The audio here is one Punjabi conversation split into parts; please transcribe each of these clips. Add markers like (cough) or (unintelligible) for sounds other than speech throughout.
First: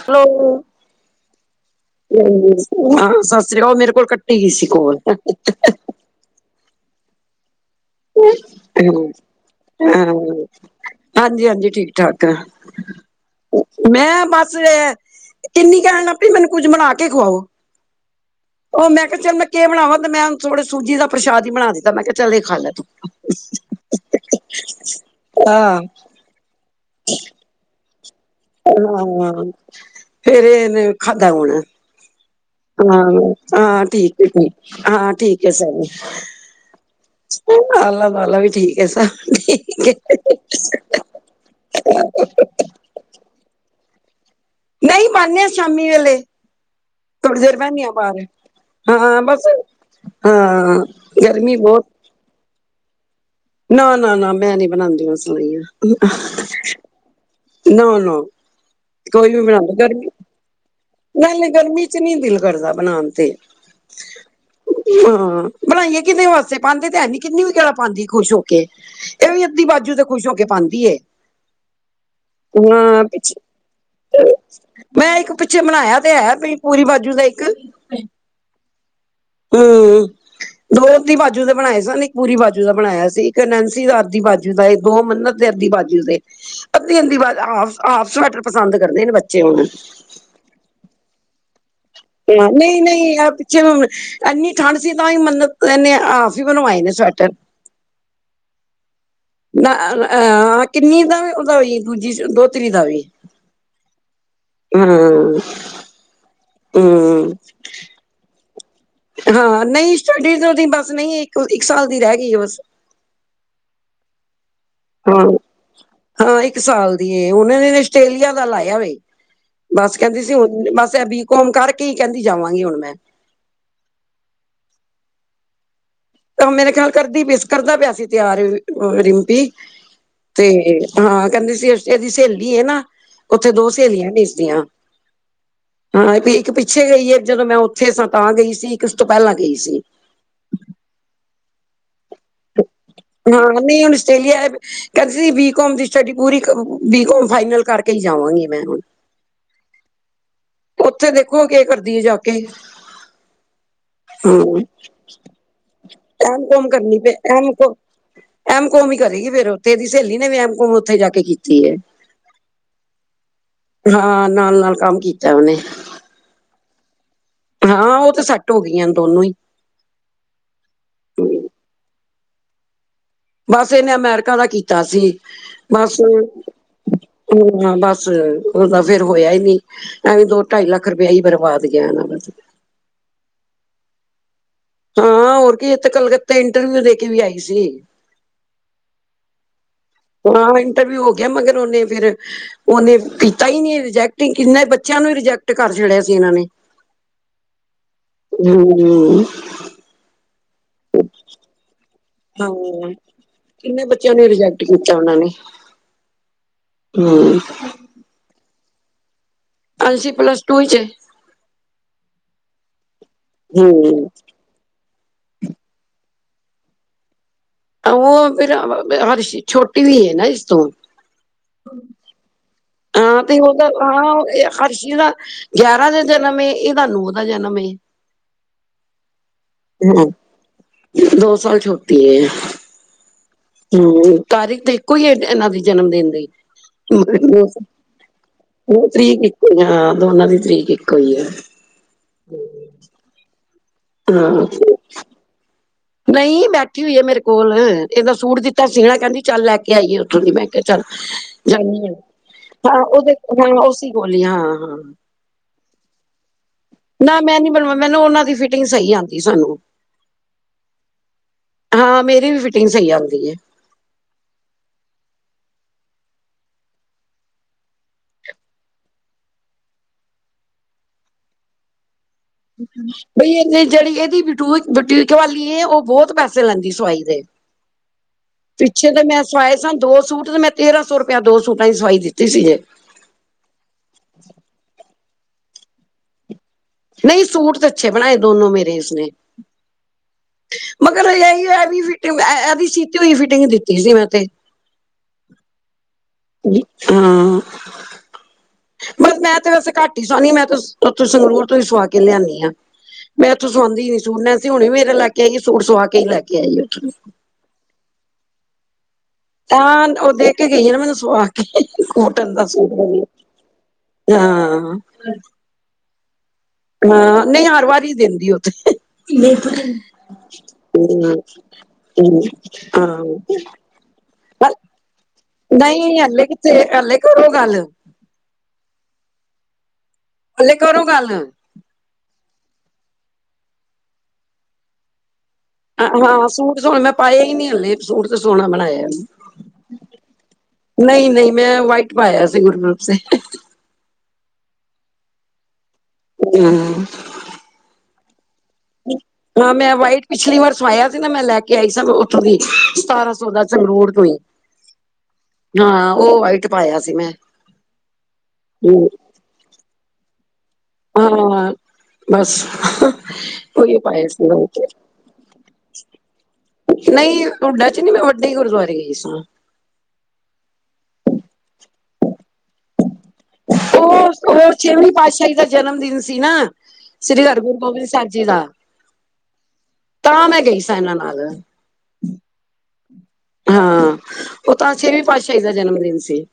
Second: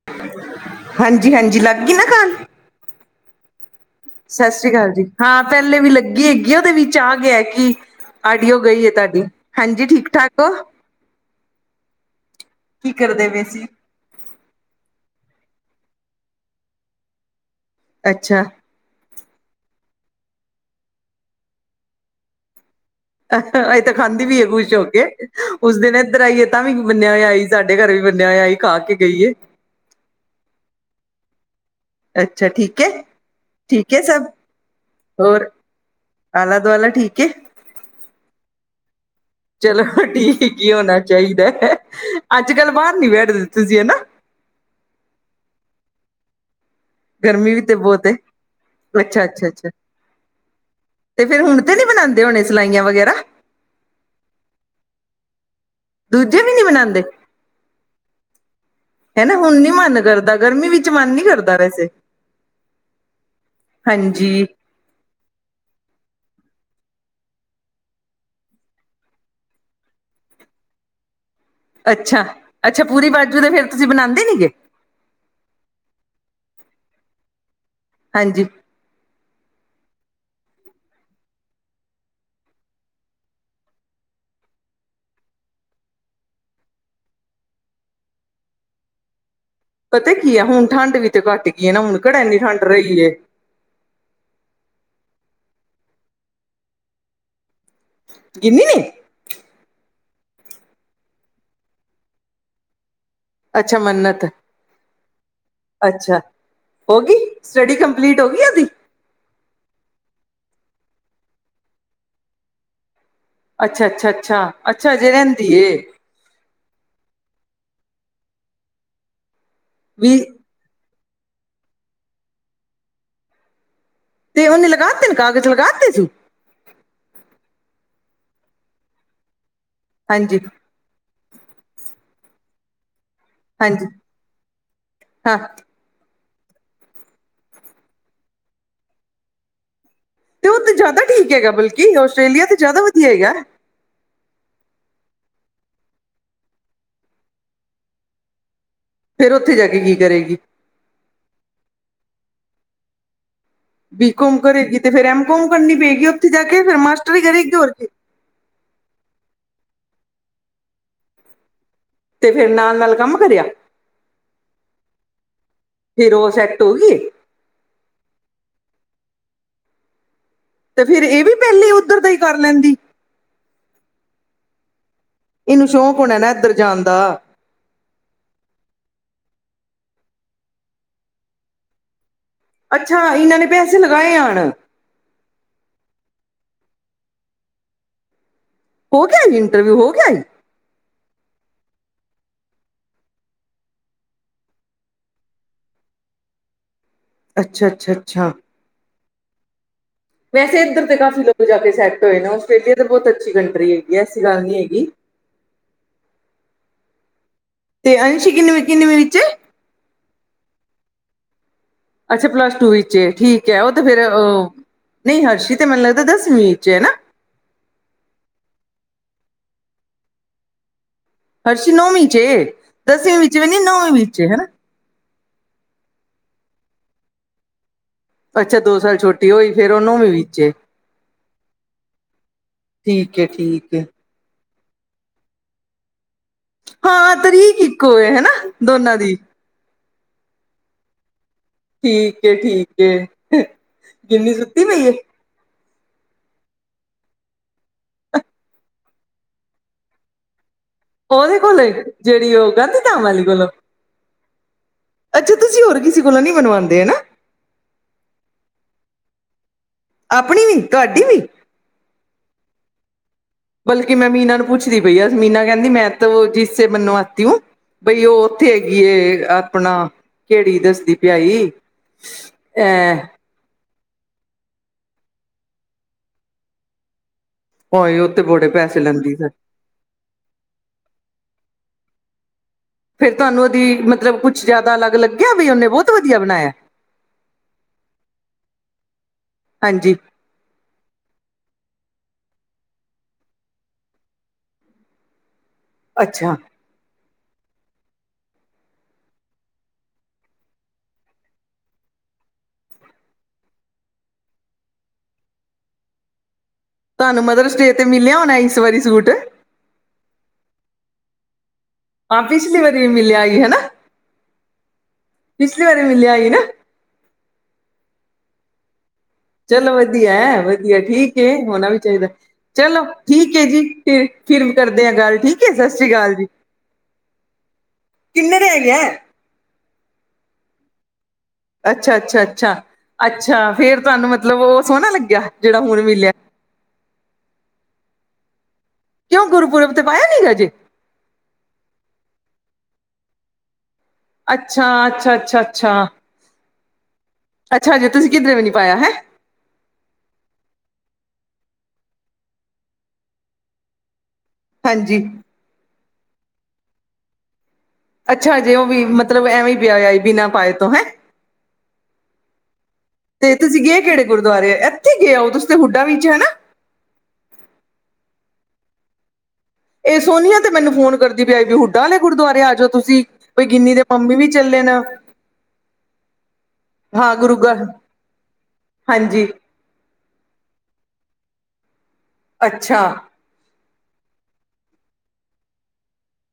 ਹੈਲੋ, ਸਤਿ ਹਾਂਜੀ ਹਾਂਜੀ ਲੱਗ ਗਈ ਨਾ ਕਾਲ ਸ੍ਰੀ ਅਕਾਲ। ਓ ਮੇਰੇ ਕੋਲ। ਕੱਟੀ ਗਈ ਸਤਿ ਸੀ ਸ੍ਰੀ ਅਕਾਲ ਕੋਲ ਜੀ। ਹਾਂ, ਪਹਿਲੇ ਵੀ ਲੱਗੀ ਹੈਗੀ ਉਹਦੇ ਵਿੱਚ ਆ ਗਿਆ ਕਿ। ਆਡੀਓ ਗਈ ਏ ਤੁਹਾਡੀ। ਹਾਂ ਜੀ। ਠੀਕ ਠਾਕ ਹੋ। ਹਾਂਜੀ- ਹਾਂਜੀ ਠੀਕ- ਠਾਕ ਆ। ਕੀ ਕਰਦੇ ਪਏ ਸੀ ਮੈਂ ਬਸ ਇਹ ਕਿੰਨੀ ਕਹਿਣ ਲੱਗ ਪਈ ਮੈਨੂੰ ਕੁੱਝ ਬਣਾ ਕੇ ਖਵਾਓ। ਅੱਛਾ। ਉਹ ਮੈਂ ਕਿਹਾ, ਚੱਲ ਮੈਂ ਕੇ ਬਣਾਵਾਾ ਤੇ ਮੈਂ ਥੋੜ੍ਹਾ ਸੂਜੀ ਦਾ ਪ੍ਰਸ਼ਾਦ ਹੀ ਬਣਾ ਦਿੱਤਾ। ਮੈਂ ਕਿਹਾ, ਚੱਲ ਇਹ ਖਾ ਲੇ ਤੂੰ। ਅਸੀਂ ਤਾਂ ਖਾਂਦੀ ਵੀ ਏ ਖੁਸ਼ ਹੋ ਕੇ। ਉਸ ਹਾਂ ਦਿਨ ਇੱਧਰ ਆਈ ਏ ਤਾਂ ਵੀ ਬੰਨਿਆ ਹੋਇਆ। ਸਾਡੇ ਘਰ ਵੀ ਬੰਨ ਆਇਆ ਸੀ। ਖਾ ਕੇ ਗਈਏ ਹਾਂ। ਫੇਰ ਇਹਨੇ ਖਾਧਾ ਹੁਣ। ਅੱਛਾ ਠੀਕ। ਹੈ ਹਾਂ- ਹਾਂ ਠੀਕ ਹੈ, ਹਾਂ ਠੀਕ ਹੋਰ ਐ ਸਭ। ਆਲਾ- ਦੁਆਲਾ ਠੀਕ ਏ? ਆਲਾ ਦੁਆਲਾ ਵੀ ਠੀਕ ਹੈ ਸਭ ਚਲੋ, ਠੀਕ ਹੈ ਠੀਕ ਹੀ ਹੋਣਾ ਚਾਹੀਦਾ ਹੈ। ਅੱਜ -ਕੱਲ੍ਹ, ਬਾਹਰ ਨੀ ਬੈਠਦੇ ਤੁਸੀਂ ਸੀ ਹਨਾ? ਨਹੀਂ ਬਹਿਨੇ ਆ ਸ਼ਾਮੀ ਵੇਲੇ, ਥੋੜੀ ਗਰਮੀ ਦੇਰ ਵੀ ਤੇ ਬਹਿਨੇ ਆ, ਬਹੁਤ ਹੈ ਬਾਹਰ। ਹਾਂ। ਅੱਛਾ ਬਸ ਅੱਛਾ ਅੱਛਾ ਹਾਂ। ਤੇ ਫਿਰ ਗਰਮੀ ਹੁਣ ਤੇ ਨੀ ਬਹੁਤ। ਬਣਾਉਂਦੇ ਹੋਣੇ, ਸਲਾਈਆਂ ਵਗੈਰਾ ਨਾ- ਨਾ, ਨਾ ਮੈਂ ਨੀ ਬਣਾਉਂਦੀ ਹੁਣ, ਸਲਾਈਆਂ। ਦੂਜੇ ਵੀ ਨੀ ਬਣਾਉਂਦੇ ਨਾ-ਨਾ। ਹੈਨਾ ਹੁਣ ਨੀ ਮਨ ਕਰਦਾ, ਗਰਮੀ ਵਿੱਚ ਮਨ ਨੀ ਨਾਲੇ, ਕਰਦਾ ਗਰਮੀ ਵੈਸੇ ਚ ਨਹੀਂ ਦਿਲ ਕਰਦਾ, ਬਣਾਉਣ ਤੇ। ਹਾਂਜੀ ਹਾਂ, ਬਣਾਈਏ ਕਿਹਦੇ ਵਾਸਤੇ, ਪਾਉਂਦੇ ਤੇ ਹੈ ਨੀ, ਗਿੰਨੀ ਵੀ, ਕਿਹੜਾ ਪਾਉਂਦੀ ਖੁਸ਼ ਹੋ ਕੇ। ਇਹ ਵੀ ਅੱਧੀ ਬਾਜੂ ਦੇ, ਖੁਸ਼ ਹੋ ਕੇ ਪਾਉਂਦੀ ਏ। ਅੱਛਾ, ਅੱਛਾ ਹਾਂ ਪੂਰੀ ਬਾਜੂ ਦੇ ਪਿੱਛੇ ਫੇਰ ਤੁਸੀਂ ਬਣਾਉਂਦੇ ਨੀ ਗੇ? ਮੈਂ ਇੱਕ ਪਿੱਛੇ ਬਣਾਇਆ ਤੇ ਹੈ, ਆਪਣੀ ਪੂਰੀ ਬਾਜੂ ਦਾ ਇੱਕ। ਹਾਂਜੀ। ਹੂੰ, ਦੋ ਅੱਧੀ ਬਾਜੂ ਦੇ ਬਣਾਏ ਸਨ, ਇੱਕ ਪੂਰੀ ਬਾਜੂ ਦਾ ਬਣਾਇਆ ਸੀ, ਇੱਕ ਨੈਂਸੀ ਦਾ ਅੱਧੀ ਬਾਜੂ ਜੂ ਦਾ, ਦੋ ਮੰਨਤ ਦੇ, ਅੱਧੀ ਬਾਜੂ ਦੇ ਅੱਧੀ-ਅੱਧੀ ਬਾ, ਹਾਫ, ਹਾਫ ਸਵੈਟਰ ਪਸੰਦ ਕਰਦੇ ਨੇ ਬੱਚੇ, ਹੁਣ। ਪਤਾ ਕੀ ਆ, ਹੁਨ ਠੰਡ ਵੀ ਤੇ ਘੱਟ ਗੀ ਏ ਨਾ, ਹੁਣ ਕਿਹੜਾ ਇੰਨੀ ਠੰਢ ਰਹੀ ਏ। ਕਿਉਂ ਐਨੀ ਠੰਡ ਸੀ, ਤਾਂ ਵੀ ਮੰਨਤ, ਏਨੇ ਹਾਫ਼ ਈ ਬਨਵਾਏ ਨੇ ਸਵੈਟਰ ਗਿੰਨੀ ਨੇ? ਨਾ, (inaudible) ਕਿੰਨੀ ਦਾ ਵੀ, ਉਹਦਾ ਵੀ ਦੂਜੀ ਦੋਤਰੀ ਦਾ ਵੀ। ਅੱਛਾ, ਮੰੰਨਤ। ਹੂੰ। ਅੱਛਾ, ਹੋਗੀ ਸਟੱਡੀ ਕੰਪਲੀਟ ਹੋਗੀ ਉਹਦੀ? ਹਾਂ, ਨਈ ਸਟੱਡੀ ਤੇ ਓਦੀ ਬਸ ਨਈ, ਇੱਕ, ਇੱਕ ਸਾਲ ਦੀ ਰਹਿ ਗਈ ਏ, ਬਸ। ਅੱਛਾ-ਅੱਛਾ, ਅੱਛਾ, ਅੱਛਾ ਅਜੇ ਹਾਂ ਰਹਿੰਦੀ ਏ। ਹਾਂ ਇੱਕ ਸਾਲ ਦੀ ਏ, ਹੁਨ ਇਹਨੇ ਆਸਟ੍ਰੇਲੀਆ ਦਾ ਲਾਇਆ ਵੇ, ਬਸ ਵੀ ਕਹਿੰਦੀ ਸੀ ਹੁਣ- ਬਸ, ਐ ਬੀ -ਕੋਮ ਕਰਕੇ ਈ, ਕਹਿੰਦੀ ਜਾਵਾਂਗੀ ਹੁਣ ਮੈਂ ਤੇ ਉਹਨੇ ਲਗਾ ਤੇ ਨ, ਕਾਗਜ਼ ਲਗਾ ਤੇ ਸੂ? ਮੇਰੇ ਖਿਆਲ ਕਰਦੀ ਪਈ ਸ, ਕਰਦਾ ਪਿਆ ਸੀ ਤਿਆਰ ਰਿੰਪੀ, ਹਾਂਜੀ ਤੇ ਹਾਂ ਕਹਿੰਦੀ ਸੀ, ਅਸ, ਇਹਦੀ ਸਹੇਲੀ ਏ ਨਾ, ਓੱਥੇ ਦੋ ਹਾਂਜੀ ਸਹੇਲੀਆਂ ਨੇ ਇਸਦੀਆਂ। ਹਾਂ ਹਾਂ, ਇੱਕ ਪਿੱਛੇ ਗਈ ਏ, ਜਦੋ ਮੈਂ ਓੱਥੇ ਸਾਂ, ਤਾਂ ਗਈ ਸੀ। ਇੱਕ ਉਸ ਤੋ ਪਹਿਲਾਂ ਗਈ ਸੀ। ਤੇ ਉਹ ਤੇ ਜਾਦਾ ਠੀਕ ਹੈਗਾ, ਬਲਕਿ ਆਸਟ੍ਰੇਲੀਆ ਤੇ ਜਾਦਾ ਵਧੀਆ ਹੈਗੈ। ਹਾਂ ਨਹੀਂ ਹੁਣ ਆਸਟ੍ਰੇਲੀਆ ਕਹਿੰਦੀ ਸੀ ਬੀ- ਕੋਮ ਦੀ ਸਟੱਡੀ ਪੂਰੀ, ਕ ਬੀ ਕੋਮ ਫਾਈਨਲ ਕਰਕੇ ਹੀ ਜਾਵਾਂਗੀ ਮੈਂ, ਹੁਣ। ਫੇਰ, ਉੱਥੇ ਜਾਕੇ ਕੀ ਕਰੇਗੀ? ਉੱਥੇ, ਦੇਖੋ ਕੇ ਕਰਦੀ ਏ ਜਾਕੇ। ਬੀ -ਕੋਮ ਕਰੇਗੀ, ਤੇ ਫੇਰ ਐਮ -ਕੋਮ ਕਰਨੀ ਪਏਗੀ ਉੱਥੇ ਜਾ ਐਮ ਕੇ, ਕੋਮ ਫੇਰ ਕਰਨੀ ਪਏ ਮਾਸਟਰ ਈ ਐਮ ਕਰੇਗੀ‌, ਹੋਰ ਕੋ ਕਿ ਐਮ ਕੋਮ ਈ ਕਰੇਗੀ ਫੇਰ ਓੱਥੇ, ਏਹਦੀ ਸਹੇਲੀ ਨੇ ਵੀ ਐਮ -ਕੋਮ ਓਥੇ ਜਾ ਕੇ ਕੀਤੀ ਏ। ਤੇ ਫੇਰ ਨਾਲ ਨਾਲ ਕੰਮ ਕਰਿਆ ਹਾਂ, ਨਾਲ-ਨਾਲ, ਕੰਮ ਕੀਤੈ ਉਹਨੇ। ਫਿਰ, ਉਹ ਸੈਟ ਹੋਗੀ? ਹਾਂ, ਉਹ ਤੇ ਸੈਟ ਹੋਗੀਆ ਨ ਦੋਨੋਂ ਈ। ਤੇ ਫੇਰ ਏ ਵੀ, ਪਹਿਲੇ ਉੱਧਰ ਦਾ ਈ ਕਰ ਲੈਂਦੀ। ਬਸ ਇਹਨੇ, ਅਮੈਰੀਕਾ ਦਾ ਕੀਤਾ ਸੀ। ਇਹਨੂੰ ਸ਼ੌਕ ਹੋਣੈ ਨਾ, ਇੱਧਰ ਜਾਣ ਦਾ ਹੂੰ, ਬਸ ਉਹਦਾ ਫੇਰ ਹੋਇਆ ਈ ਨੀ, ਐਵੇਂ ਦੋ-ਢਾਈ ਲੱਖ ਰੁਪਇਆ ਈ ਬਰਬਾਦ ਗਿਆ ਨਾ। ਬਸ ਅੱਛਾ, ਇਨਾਂ ਨੇ ਪੈਸੇ ਲਗਾਏ ਐ ਹਣ? ਹਾਂ, ਹੋਰ ਕੀ ਇਹ ਤੇ ਕਲਕੱਤੇ ਇੰਟਰਵਿਊ ਦੇ ਕੇ ਵੀ ਆਈ ਸੀ। ਹੋ ਗਿਆ ਜੀ ਇੰਟਰਵਿਊ, ਹੋ ਗਿਆ ਈ? ਹਾਂ, ਇੰਟਰਵਿਊ ਹੋ ਗਿਆ ਐ ਮਗਰ ਓਨੇ ਫੇਰ ਓਨੇ ਕੀਤਾ ਈ ਨਈ, ਰਿਜੈਕਟ ਈ ਕਿੰਨੇ ਬਚਿਆਂ ਨੂੰ ਰਿਜੈਕਟ ਕਰ ਛੱਡਿਆ ਸੀ ਇਨਾਂ ਨੇ। ਅੱਛਾ, ਅੱਛਾ, ਅੱਛਾ। ਹੂੰ। ਵੈਸੇ, ਐੱਧਰ ਤੇ ਕਾਫ਼ੀ ਲੋਗ ਜਾਕੇ ਸੈਟ ਹੋਏ ਨੇ, ਹਾਂ ਆਸਟ੍ਰੇਲੀਆ ਤਾਂ ਬਹੁਤ ਅੱਛੀ ਕੰਟਰੀ ਕਿੰਨੇ ਹੈਗੀ ਏ, ਬੱਚਿਆਂ ਐਸੀ ਨੂੰ ਗੱਲ ਨੀ ਰਿਜੈਕਟ ਹੈਗੀ। ਕੀਤਾ ਹੂੰ। ਤੇ ਅੰਸ਼ੀ ਕਿੰਨਵੀ-ਕਿੰਨਵੀ ਵਿੱਚ ਏ? ਅੰਸ਼ੀ ਪਲਸ ਟੂ ਵਿੱਚ ਏ। ਅੱਛਾ, ਪਲੱਸ ਟੂ ਇੱਚ ਏ, ਠੀਕ ਏ, ਓ ਤੇ ਫੇਰ ਹਮ ਅ ਨਈ ਹਰਸ਼ੀ ਤੇ ਮੈਨੂੰ ਲੱਗਦਾ ਦਸਵੀ ਵਿੱਚ ਏ ਨਾ। ਆਹੋ ਫੇਰ (inaudible) ਹਰਸ਼ੀ ਛੋਟੀ ਵੀ ਏ ਨਾ ਇਸ ਤੋਂ ਹਰਸ਼ੀ ਨੌਵੀਂ ਚ ਏ, ਦਸਵੀਂ ਹਾਂ ਵਿੱਚ ਤੇ ਵੀ ਨੀ, ਉਹਦਾ ਨੌਵੀਂ ਵਿੱਚ ਹਾਂ ਏ। ਹਰਸ਼ੀ ਦਾ ਗਿਆਰਾ ਦਾ ਜਨਮ ਏ, ਇਦਾ ਨੌ ਦਾ ਜਨਮ ਏ। ਅੱਛਾ ਦੋ ਸਾਲ ਛੋਟੀ ਹੋਈ, ਫੇਰ ਉਹ ਨੌਵੀਂ ਹੂੰ, ਵਿੱਚ ਏ ਦੋ ਸਾਲ ਛੋਟੀ ਏ। ਠੀਕ ਐ ਠੀਕ, ਏ ਹੂੰ, ਤਾਰੀਖ ਤੇ ਇੱਕੋ ਈ ਏ ਇਹਨਾਂ ਦੇ ਜਨਮ ਦਿਨ ਦੀ, ਹਾਂ ਤਰੀਕ ਇੱਕੋ ਏ ਹਨਾ ਉਹ ਦੋਨਾਂ ਦੀ ਤਰੀਕ ਇੱਕ ਹਾਂ ਦੋਨਾਂ ਦੀ ਤਰੀਕ ਇੱਕੋ ਈ ਏ। ਠੀਕ ਐ ਠੀਕ ਐ ਗਿਨੀ ਸੁੱਤੀ ਪਈ? ਨਹੀ ਬੈਠੀ ਹੋਈ ਆ ਮੇਰੇ ਕੋਲ ਏਦਾਂ ਸੂਟ ਦਿੱਤਾ ਸੀਣਾ ਕਹਿੰਦੀ ਚੱਲ ਲੈ ਕੇ ਆਈਏ ਉੱਥੋਂ ਦੀ ਮੈਂ, ਚੱਲ, ਉਹਦੇ ਕੋਲ ਏ ਜਾਣੀ ਆ ਜਿਹੜੀ ਉਹ ਗਾਂਧੀ ਹਾਂ ਧਾਮ ਉਹਦੇ ਵਾਲੀ ਕੋਲੋਂ ਹਾਂ ਉਸੀ ਗੋਲੀਆਂ ਹਾਂ! ਅੱਛਾ, ਤੁਸੀਂ ਹੋਰ ਕਿਸੇ ਕੋਲ ਨੀ ਬਣਵਾਂਦੇ ਹਨਾ? ਨਾ ਮੈਂ ਨੀ ਬਣਵਾ ਮੈਨੂੰ ਉਹਨਾਂ ਦੀ ਫਿਟਿੰਗ ਸਹੀ ਆਂਦੀ ਸਾਨੂੰ, ਆਪਣੀ ਵੀ ਤੁਹਾਡੀ ਵੀ! ਹਾਂ, ਮੇਰੀ ਵੀ ਫਿਟਿੰਗ ਸਹੀ ਆਂਦੀ ਐ, ਬਲਕਿ ਮੈਂ ਮੀਨਾ ਨੂੰ ਪੁੱਛਦੀ ਪਈ ਆ ਮੀਨਾ ਕਹਿੰਦੀ ਮੈਂ ਤੋਹ ਜਿਸ ਸੇ ਬਣਵਾਤੀ ਹੂੰ, ਬਈ ਉਹ ਉੱਥੇ ਹੈਗੀਏ ਆਪਣਾ ਕਿਹੜੀ ਦੱਸਦੀ ਪਈ, (inaudible) ਬਈ ਇਹ ਤੇ ਜਿਹੜੀ ਇਹਦੀ ਬਟੂਕ ਬਟੀਕ ਵਾਲੀ ਉਹ ਬਹੁਤ ਪੈਸੇ ਲੈਂਦੀ ਸਵਾਈ ਦੇ, ਹੋਏ ਉਹ ਤੇ ਬੜੇ ਪੈਸੇ ਪਿੱਛੇ ਤਾਂ ਲੈਂਦੀ ਮੈਂ ਫਿਰ ਸਵਾਏ! ਦੋ ਸੂਟ ਤੇ ਮੈਂ ਤੇਰਾਂ ਸੌ ਰੁਪਇਆ ਦੋ ਸੂਟਾਂ ਦੀ ਸਵਾਈ ਦਿੱਤੀ ਸੀ ਜੇ! ਫੇਰ ਤੁਹਾਨੂੰ ਉਹਦੀ ਮਤਲਬ ਕੁਛ ਜ਼ਿਆਦਾ ਅਲੱਗ ਲੱਗਿਆ ਵੀ ਉਹਨੇ ਬਹੁਤ ਵਧੀਆ ਬਣਾਇਆ, ਨਹੀ ਸੂਟ ਤਾਂ ਅੱਛੇ ਬਣਾਏ ਦੋਨੋ ਮੇਰੇ ਉਸਨੇ, ਹਾਂਜੀ ਮਗਰ ਇਹੀ ਐ ਵੀ ਫਿਟਿੰਗ ਇਹ ਇਹ ਵੀ ਸੀਤੀ ਹੋਈ ਫਿਟਿੰਗ ਦਿੱਤੀ ਸੀ ਮੈਂ ਤੇ! ਅੱਛਾ! ਹਾਂ, ਬਸ ਮੈਂ ਤੇ ਵਸ ਘੱਟ ਹੀ ਸਵਾਣੀ ਮੈਂ ਤਾਂ ਉੱਥੋਂ ਸੰਗਰੂਰ ਤੋਂ ਹੀ ਸਵਾ ਕੇ ਲਿਆਂਣੀ ਆ। ਮੈਂ ਇੱਥੋਂ ਸਵਾਉਦੀ ਨੀਂ ਸੂਟ ਮੈਂ ਸੋਂ ਹੁਣੇ ਮੇਰਾ ਲੈ ਕੇ ਆਈ ਸੂਟ ਸਵਾ ਕੇ ਹੀ ਲੈ ਕੇ ਆਈ ਆ, ਤੁਹਾਨੂੰ ਮਦਰਸ ਡੇ ਤੇ ਮਿਲਿਆ ਹੋਣਾ ਇਸ ਵਾਰੀ ਸੂਟ? ਹਾਂ, ਓ ਦੇ ਕੇ ਗਈ ਆ ਨਾ ਮੈਨੂੰ ਸੋ, ਹਾਂ ਕੋਟਨ ਦਾ ਪਿਛਲੀ ਸੂਟ ਵਾਰੀ ਵੀ ਮਿਲਿਆ ਹੀ ਹਨਾ ਵਧੀਆ ਹਾਂ! ਪਿਛਲੀ ਵਾਰੀ ਮਿਲਿਆ ਸੀ ਨਾ! ਹਾਂ ਨਹੀਂ ਹਰ ਵਾਰ ਹੀ ਦਿੰਦੀ ਓ ਤੇ! ਚਲੋ ਵਧੀਆ ਵਧੀਆ ਠੀਕ ਹੂੰ ਐ ਹੋਣਾ ਵੀ ਚਾਹੀਦਾ ਚਲੋ ਹਾਂ ਠੀਕ ਐ ਜੀ। ਫਿਰ ਫਿਰ ਕਰਦੇ ਆ ਗੱਲ ਠੀਕ ਐ ਸਤਿ ਸ਼੍ਰੀ ਨਹੀਂ ਅਕਾਲ ਜੀ। ਹਲੇ ਕਿਥੇ ਹਲੇ ਕਰੋ ਗੱਲ ਕਿੰਨੇ ਰਹਿ ਗੇ? ਹਲੇ ਕਰੋ ਗੱਲ! ਅੱਛਾ ਅੱਛਾ ਅੱਛਾ, ਅੱਛਾ ਫੇਰ ਤੁਹਾਨੂੰ ਮਤਲਬ ਉਹ ਸੋਹਣਾ ਲੱਗਿਆ? ਜਿਹੜਾ ਹੁਣ ਹਾਂ ਮਿਲਿਆ। ਹਾਂ, ਸੂਟ ਸੋਹਣੇ ਮੈਂ ਪਾਏ ਹੀ ਨੀ ਹੱਲੇ ਸੂਟ ਤੇ ਸੋਹਣਾ ਬਣਾਇਆ! ਕਿਉ ਗੁਰਪੁਰਬ ਤੇ ਪਾਇਆ ਨੀ ਅਜੇ! ਨਹੀਂ -ਨਹੀਂ ਮੈਂ ਵਾਈਟ ਪਾਇਆ ਸੀ ਗੁਰੂਪੁਰਬ ਤੇ! ਅੱਛਾ, ਅੱਛਾ, ਅੱਛਾ, ਅੱਛਾ,,,,, ਹੱਮ, ਹਮ,,, ਅੱਛਾ, ਹਜੇ ਤੁਸੀਂ ਕਿੱਧਰੇ ਵੇ ਨਈ,, (inaudible) (inaudible) ਹਾਂ ਮੈਂ ਵਾਈਟ ਪਿਛਲੀ ਵਾਰ ਸਵਾਇਆ ਸੀ ਨਾ ਮੈਂ ਲੈ ਕੇ ਆਈ ਸੀ ਉੱਥੋਂ ਦੀ ਸਤਾਰਾਂ ਸੌ ਦਾ ਸੰਗਰੂਰ ਤੋਂ ਹੀ! ਹਾਂਜੀ! ਹਾਂ ਉਹ ਵਾਈਟ ਪਾਇਆ ਸੀ ਮੈਂ, ਅੱਛਾ ਹਜੇ ਉਹ ਵੀ ਹੂੰ, ਮਤਲਬ ਐਵੇਂ ਹੀ ਪਿਆ ਹੋਇਆ ਬਿਨਾਂ ਪਾਏ! ਤੋਂ ਹੈਂ। ਹਾਂ! ਬਸ,,,, ਤੇ ਤੁਸੀਂ ਉਹੀ ਗਏ ਕਿਹੜੇ ਪਿਆ ਸਿਆ ਗੁਰਦੁਆਰੇ ਉਥੇ, ਇੱਥੇ ਗਏ ਹੋ ਤੁਸੀਂ ਤੇ ਹੁੱਡਾ ਵਿੱਚ ਹਨਾ। (unintelligible) (unintelligible) ਇਹ ਸੋਨੀਆ ਤੇ ਮੈਨੂੰ ਫੋਨ ਕਰਦੀ ਪਈ ਆ ਹੁੱਡਾ ਵਾਲੇ ਗੁਰਦੁਆਰੇ ਆ ਜਾਓ ਤੁਸੀ! ਉਹ-ਉਹ ਛੇਵੀ ਪਾਤਸ਼ਾਹੀ ਦਾ ਜਨਮ ਦਿਨ ਸੀ ਨਾ। ਹਾਂ ਸ੍ਰੀ ਗੁਰੂ ਹਰਿਗੁਰੂ ਗ੍ਰੰ ਗੋਬਿੰਦ ਸਾਹਿਬ ਜੀ ਦਾ। ਹਾਂਜੀ। ਤਾਂ ਮੈਂ ਗਈ ਸਾਂ ਇਹਨਾਂ ਨਾਲ ਅੱਛਾ। ਹਾਂ। ਉਹ ਤਾਂ ਛੇਵੀਂ ਪਾਤਸ਼ਾਹੀ ਦਾ ਜਨਮ ਦਿਨ ਸੀ।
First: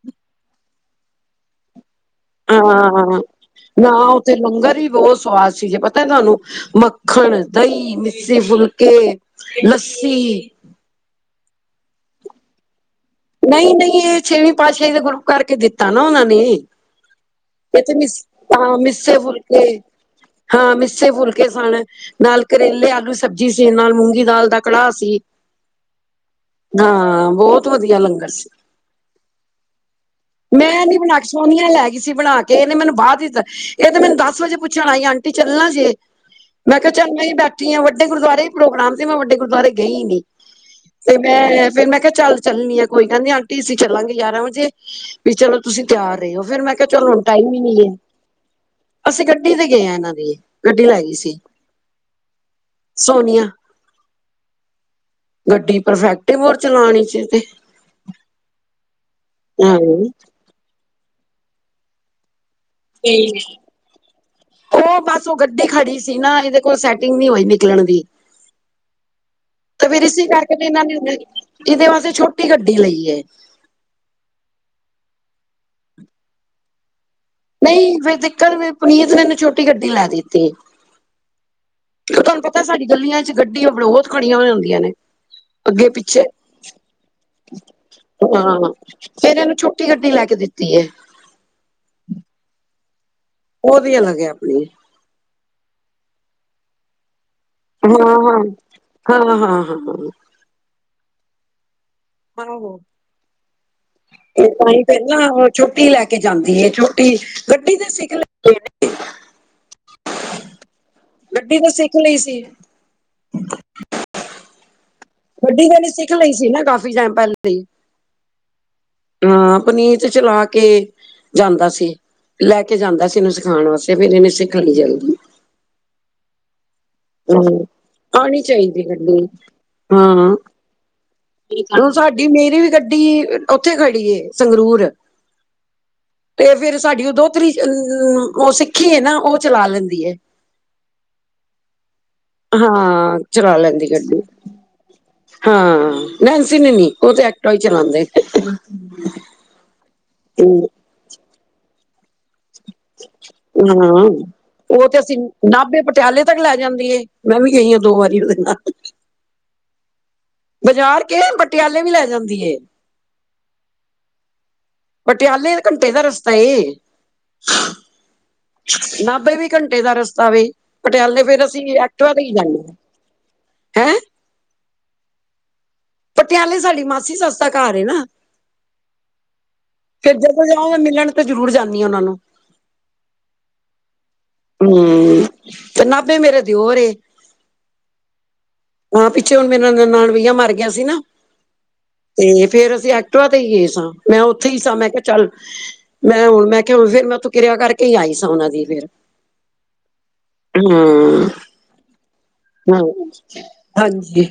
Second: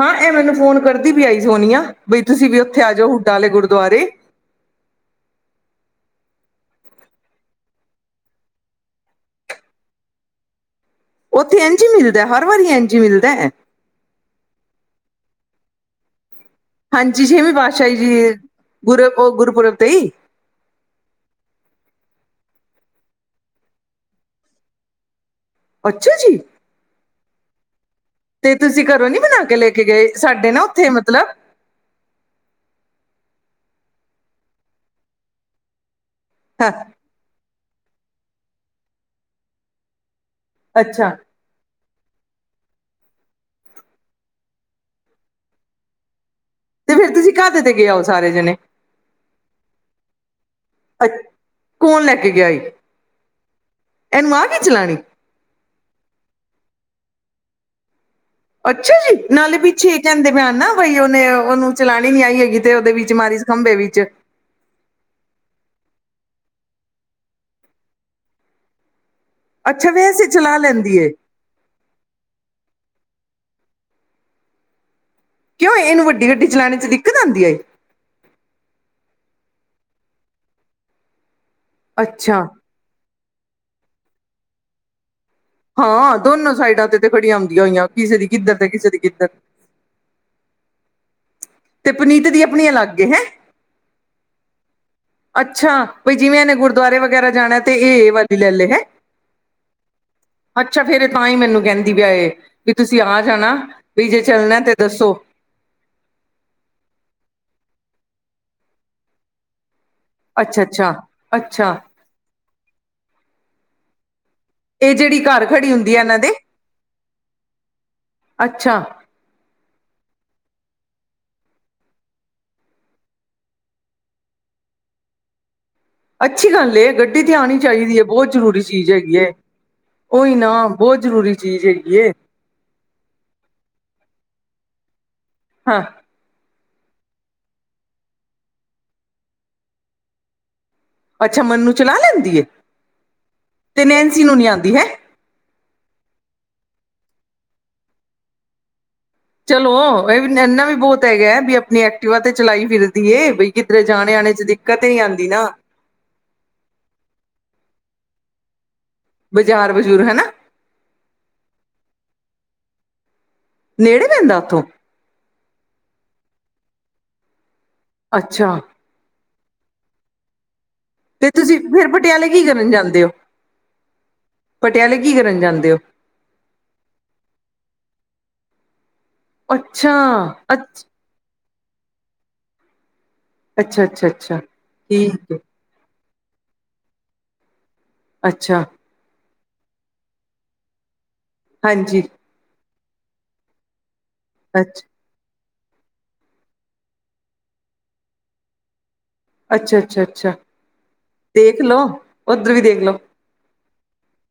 ਹਾਂ ਇਹ ਮੈਨੂੰ ਫੋਨ ਕਰਦੀ ਵੀ ਆਈ ਸੋਨੀਆ, ਬਈ ਤੁਸੀਂ ਵੀ ਉੱਥੇ ਆ ਜਾਓ ਹੁੱਡਾ ਵਾਲੇ ਗੁਰਦੁਆਰੇ ਤੇ ਲੰਗਰ ਹੀ ਬਹੁਤ ਸਵਾਦ ਸੀ। ਪਤਾ ਤੁਹਾਨੂੰ ਮੱਖਣ, ਦਹੀਂ, ਮਿੱਸੇ ਫੁਲਕੇ, ਲੱਸੀ ਉੱਥੇ ਇੰਝ ਹੀ ਮਿਲਦਾ, ਹਰ ਵਾਰੀ ਐੰਝ ਨਹੀਂ-ਨਹੀਂ ਇਹ ਛੇਵੀਂ ਪਾਤਸ਼ਾਹੀ ਦਾ ਗੁਰਪੁਰਬ ਕਰਕੇ ਦਿੱਤਾ ਨਾ ਉਹਨਾਂ ਨੇ। ਹਾਂਜੀ ਛੇਵੀਂ ਸਿੱ- ਤੇ ਪਾਤਸ਼ਾਹੀ ਜੀ ਮਿੱਸੇ ਗੁਰਪੁਰਬ ਉਹ ਫੁਲਕੇ ਗੁਰਪੁਰਬ ਤੇ ਹੀ ਹਾਂ। ਮਿੱਸੇ ਫੁਲਕੇ ਸਣਾ ਨਾਲ ਕਰੇਲੇ, ਆਲੂ ਸਬਜ਼ੀ ਸੀ। ਨਾਲ ਮੂੰਗੀ ਦਾਲ ਦਾ ਕੜਾਹ ਸੀ। ਅੱਛਾ ਜੀ ਹਾਂ। ਬਹੁਤ ਵਧੀਆ ਲੰਗਰ ਸੀ। ਤੇ ਤੁਸੀਂ ਘਰੋਂ ਨੀ ਬਣਾ ਕੇ ਲੈ ਕੇ ਗਏ। ਸਾਡੇ ਨਾ ਮੈਂ ਉੱਥੇ ਨੀ ਬਣਾ ਕੇ ਮਤਲਬ ਸੋਨੀਆ ਲੈ ਗਈ ਸੀ ਬਣਾ ਕੇ ਇਹਨੇ ਮੈਨੂੰ ਬਾਦ ਦੱਸਿਆ। ਇਹ ਤੇ ਮੈਨੂੰ ਦਸ ਵਜੇ ਪੁੱਛਣਾ ਆਈ ਆਂਟੀ ਚੱਲਣਾ ਜੇ। ਹਾਂ ਮੈਂ ਕਿਹਾ ਚੱਲ ਮੈਂ ਬੈਠੀ ਹਾਂ। ਵਡੇ ਗੁਰਦੁਆਰੇ ਹੀ ਪ੍ਰੋਗਰਾਮ ਤੇ ਮੈਂ ਵੱਡੇ ਗੁਰਦੁਆਰੇ ਗਈ ਨੀ। ਅੱਛਾ ਤੇ ਮੈਂ, ਫੇਰ ਮੈਂ ਕਿਹਾ ਚੱਲ ਚੱਲਣੀ ਆ। ਕੋਈ ਗੱਲ ਨੀ ਆਂਟੀ ਅਸੀਂ ਚੱਲਾਂਗੇ ਗਿਆਰਾਂ ਵਜੇ। ਵੀ ਚਲੋ ਤੁਸੀਂ ਤਿਆਰ ਰਹੇ ਹੋ। ਫੇਰ ਮੈਂ ਕਿਹਾ, ਤੇ ਚਲੋ ਫਿਰ ਹੁਣ ਤੁਸੀਂ ਟਾਈਮ ਹੀ ਕਾਹਦੇ ਤੇ ਨਹੀਂ ਗਏ ਹੈ। ਹੋ ਸਾਰੇ ਜਣੇ ਅਸੀਂ ਗੱਡੀ ਤੇ ਗਏ ਹਾਂ। ਇਹਨਾਂ ਦੀ। ਗੱਡੀ ਲੈ ਅ ਗਈ ਸੀ। ਕੌਣ ਲੈ ਕੇ ਗਿਆ ਈ ਸੋਨੀਆ। ਇਹਨੂੰ ਆ ਗਈ ਚਲਾਣੀ ਗੱਡੀ ਪਰਫੈਕਟ ਹੋਰ ਚਲਾਣੀ ਚ' ਤੇ। ਅੱਛਾ ਜੀ! ਨਾਲੇ ਹਾਂ ਪਿੱਛੇ ਕਹਿੰਦੇ ਮੈਂ ਨਾ ਬਈ ਉਹਨੇ ਉਹਨੂੰ ਚਲਾਉਣੀ ਨੀ ਆਈ ਹੈਗੀ। ਉਹਦੇ ਵਿੱਚ ਮਾਰੀ ਖੰਭੇ ਵਿੱਚ। ਉਹ ਬਸ ਉਹ ਗੱਡੀ ਖੜੀ ਸੀ ਨਾ, ਇਹਦੇ ਕੋਲ ਸੈਟਿੰਗ ਨਹੀਂ ਹੋਈ ਨਿਕਲਣ ਦੀ। ਅੱਛਾ। ਵੈਸੇ ਚਲਾ ਲੈਂਦੀ ਏ। ਇਦੇ ਵਾਸਤੇ ਛੋਟੀ ਗੱਡੀ ਲਈ ਹੈ। ਕਿਉਂ ਇਹਨੂੰ ਵੱਡੀ ਗੱਡੀ ਚਲਾਉਣੇ ਚ' ਦਿੱਕਤ ਆਉਂਦੀ ਏ। ਨਹੀਂ, ਫੇਰ ਦੇਖਣ ਪੁਨੀਤ ਮੈਨੂੰ ਛੋਟੀ ਗੱਡੀ ਲੈ ਦਿੱਤੀ। ਅੱਛਾ ਤੁਹਾਨੂੰ ਪਤਾ ਸਾਡੀ ਗੱਲੀਆਂ ਚ' ਗੱਡੀਆਂ ਬਹੁਤ ਖੜੀਆਂ ਹੋ ਹੁੰਦੀਆਂ ਨੇ। ਅੱਗੇ- ਹਾਂ ਪਿੱਛੇ, ਦੋਨੋ ਸਾਈਡਾਂ ਤੇ ਤੇ ਖੜੀਆਂ ਹੁੰਦੀਆਂ ਹੋਈਆਂ ਕਿਸੇ ਦੀ ਕਿੱਧਰ ਤੇ ਹਾਂ। ਕਿਸੇ ਦੀ ਕਿੱਧਰ ਫੇਿਰ ਇਹਨੂੰ ਛੁ ਚਿੱਟੀ ਗੱਡੀ ਲੈ ਕੇ ਦਿੱਤੀ ਹੈ। ਤੇ ਪੁਨੀਤ ਦੀ ਆਪਣੀ ਅਲੱਗ ਏ ਹੈਂ। ਉਹ ਦੀ ਅੱਲਗ ਆਪਣੀ ਅੱਛਾ। ਬਈ ਜਿਵੇਂ ਇਹਨੇ ਗੁਰਦੁਆਰੇ ਵਗੈਰਾ ਜਾਣਾ। ਤੇ ਹਾਂ ਇਹ ਇਹ -ਹਾਂ ਵਾਲੀ -ਹਾਂ- ਲੈ ਲੇ ਹੈਂ ਹਾਂ- ਹਾਂ- ਹਾਂ ਅੱਛਾ। ਫੇਰ ਤਾਂ ਹੀ ਮੈਨੂੰ ਕਹਿੰਦੀ ਪੀਆ ਇਹ, ਵੀ ਆਹੋ ਤੁਸੀਂ ਆ ਜਾਣਾ। ਵੀ ਜੇ ਇਹ ਚੱਲਣਾ ਤਾਂ ਤੇ ਹੀ ਫਿਰ ਦੱਸੋ। ਨਾ ਉਹ ਛੋਟੀ ਲੈ ਕੇ ਜਾਂਦੀ ਹੈ। ਛੋਟੀ, ਗੱਡੀ ਦੇ ਸਿਗਖ ਅੱਛਾ ਅੱਛਾ -ਅੱਛਾ! ਖੁਲੀ ਸੀ। ਇਹ ਜਿਹੜੀ ਘਰ ਵੱਡੀ ਖੜੀ ਗੱਡੀ ਹੁੰਦੀ ਆ ਸਿੱਖ ਇਹਨਾਂ ਲਈ ਦੇ ਸੀ ਨਾ ਕਾਫੀ ਟਾਈਮ ਪਹਿਲੇ ਹੀ। ਅੱਛਾ ਹਾਂ। ਪਨੀਰ ਚ' ਚਲਾ ਕੇ ਜਾਂਦਾ ਸੀ। ਲੈ ਕੇ ਜਾਂਦਾ ਸੀ, ਇਹਨੂੰ ਸਿਖਾਉਣ ਵਾਸਤੇ, ਫੇਰ ਇਹਨੇ ਸਿੱਖ ਲਈ ਜਲਦੀ। ਅੱਛੀ ਗੱਲ ਏ। ਗੱਡੀ ਤੇ ਆਉਣੀ ਹੂੰ। ਚਾਹੀਦੀ ਹੈ। ਬਹੁਤ ਆਣੀ ਜ਼ਰੂਰੀ ਚਾਹੀਦੀ ਚੀਜ਼ ਹੈਗੀ। ਗੱਡੀ ਹਾਂ ਉਹੀਨਾ, ਬਹੁਤ ਜ਼ਰੂਰੀ ਚੀਜ਼ ਹੁਣ ਹੈਗੀ ਹੈ। ਸਾਡੀ ਮੇਰੀ ਵੀ ਗੱਡੀ ਉੱਥੇ ਖੜੀ ਏ, ਸੰਗਰੂਰ। ਹਾਂ। ਤੇ ਫੇਰ ਸਾਡੀ ਉਹ ਦੋਹਤਰੀ ਉਹ ਸਿੱਖੀ ਹੈ ਨਾ। ਉਹ ਚਲਾ ਲੈਂਦੀ ਏ। ਅੱਛਾ। ਮਨਨੂੰ ਚਲਾ ਲੈਂਦੀ ਏ। ਹਾਂ ਚਲਾ ਤੇ ਲੈਂਦੀ ਗੱਡੀ ਨੈਨਸੀ ਨੂੰ ਨੀ ਆਉਂਦੀ ਹੈਂ। ਹਾਂ। ਨੈਨਸੀ ਨੂੰ ਨੀ ਉਹ ਤੇ ਐਕਟਾ ਹੀ ਚਲਾਉਂਦੇ ਨ। ਚਲੋ, ਇਹ ਵੀ ਇੰਨਾ ਵੀ ਬਹੁਤ ਹੈਗਾ। ਵੀ ਆਪਣੀ ਐ ਐਕਟੀਵਾ ਤੇ ਚਲਾਈ ਫਿਰਦੀ ਏ, ਬਈ ਕਿੱਧਰੇ ਹਾਂ ਜਾਣੇ -ਆਣੇ ਚ ਦਿੱਕਤ ਹੀ ਉਹ ਤੇ ਨਹੀਂ ਅਸੀਂ ਆਉਂਦੀ ਨਾ। ਨਾਭੇ ਪਟਿਆਲੇ ਤੱਕ ਲੈ ਜਾਂਦੀ ਏ। ਮੈਂ ਵੀ ਗਈ ਹਾਂ ਦੋ ਵਾਰੀ ਉਹਦੇ ਨਾਲ। ਬਾਜ਼ਾਰ -ਬਜ਼ੂਰ ਹਨਾ। ਬਾਜ਼ਾਰ ਕਿਹੜੇ ਪਟਿਆਲੇ ਵੀ ਲੈ ਜਾਂਦੀ ਏ। ਨੇੜੇ ਪੈਂਦਾ ਉੱਥੋਂ? ਪਟਿਆਲੇ ਘੰਟੇ ਦਾ ਰਸਤਾ ਏ। ਅੱਛਾ ਨਾਭੇ ਵੀ ਘੰਟੇ ਦਾ ਰਸਤਾ ਵੇ। ਪਟਿਆਲੇ ਤੇ ਫੇਰ ਤੁਸੀਂ ਅਸੀਂ ਐਕਟਵਾ ਪਟਿਆਲੇ ਦੇ ਕੀ ਜਾਂਦੇ ਕਰਨ ਹਾਂ। ਹੋ ਹੈਂ ਪਟਿਆਲੇ ਕੀ ਕਰਨ ਜਾਂਦੇ ਓ। ਪਟਿਆਲੇ ਸਾਡੀ ਮਾਸੀ ਸੱਸ ਘਰ ਏ ਨਾ। ਅੱਛਾ ਤੇ, ਫਿਰ ਜਦੋਂ ਅ ਜਾਵਾ, ਮਿਲਣ ਤਾਂ ਜ਼ਰੂਰ ਜਾਂਦੀ ਹ ਉਹਨਾਂ ਨੂੰ ਅੱਛਾ ਅੱਛਾ ਅੱਛਾ ਹੂੰ, ਠੀਕ ਹੈ। ਤੇ ਨਾਭੇ ਮੇਰੇ ਦਿਓਰ ਏ। ਅੱਛਾ ਹਾਂ। ਪਿੱਛੇ ਹੁਣ ਮੇਰੇ ਨੰਨਾਣਵਈਆ ਮਰ ਗਿਆ ਸੀ ਨਾ। ਹਾਂਜੀ ਤੇ ਫੇਰ ਅਸੀਂ ਐਕਟਿਵਾ ਤੇ ਹੀ ਗਏ ਸਾਂ। ਮੈਂ ਉੱਥੇ ਹੀ ਸਾਂ ਅੱਛ ਮੈਂ ਚੱਲ, ਮੈਂ ਹੁਣ ਮੈਂ ਕਿਹਾ ਹੁ ਫਿਰ ਮੈਂ ਉਥੋਂ ਕਿਰਿਆ ਕਰਕੇ ਹੀ ਆਈ ਸਾਂ। ਉਹਨਾ ਦੀ ਫੇਰ ਅੱਛਾ ਅੱਛਾ ਅੱਛਾ ਹੂੰ, ਦੇਖ ਲਉ ਉੱਧਰ ਵੀ ਹਾਂ, ਦੇਖ ਲਓ। ਹਾਂਜੀ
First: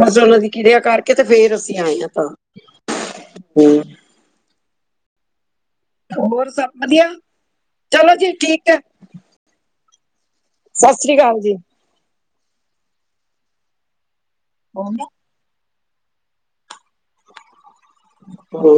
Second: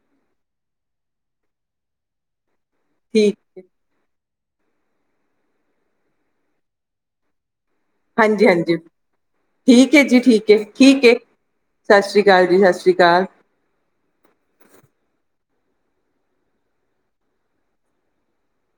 ਬਸ ਉਹਨਾਂ ਦੀ ਕਿਰਿਆ ਕਰਕੇ ਤੇ ਫੇਰ ਅਸੀਂ ਆਏ ਆ ਘਰ। ਕੀ ਹੂੰ ਹੋਰ ਸਭ ਵਧੀਆ। ਚਲੋ ਜੀ ਹਾਂਜੀ ਠੀਕ ਹਾਂਜੀ ਹੈ ਠੀਕ ਹੈ ਜੀ, ਠੀਕ ਹੈ ਸਤਿ ਠੀਕ ਹੈ। ਸ੍ਰੀ ਅਕਾਲ ਜੀ ਸਤਿ ਸ਼੍ਰੀ ਅਕਾਲ ਜੀ, ਸਤਿ ਸ਼੍ਰੀ ਅਕਾਲ। ਹੋਗਿਆ। ਹੂੰ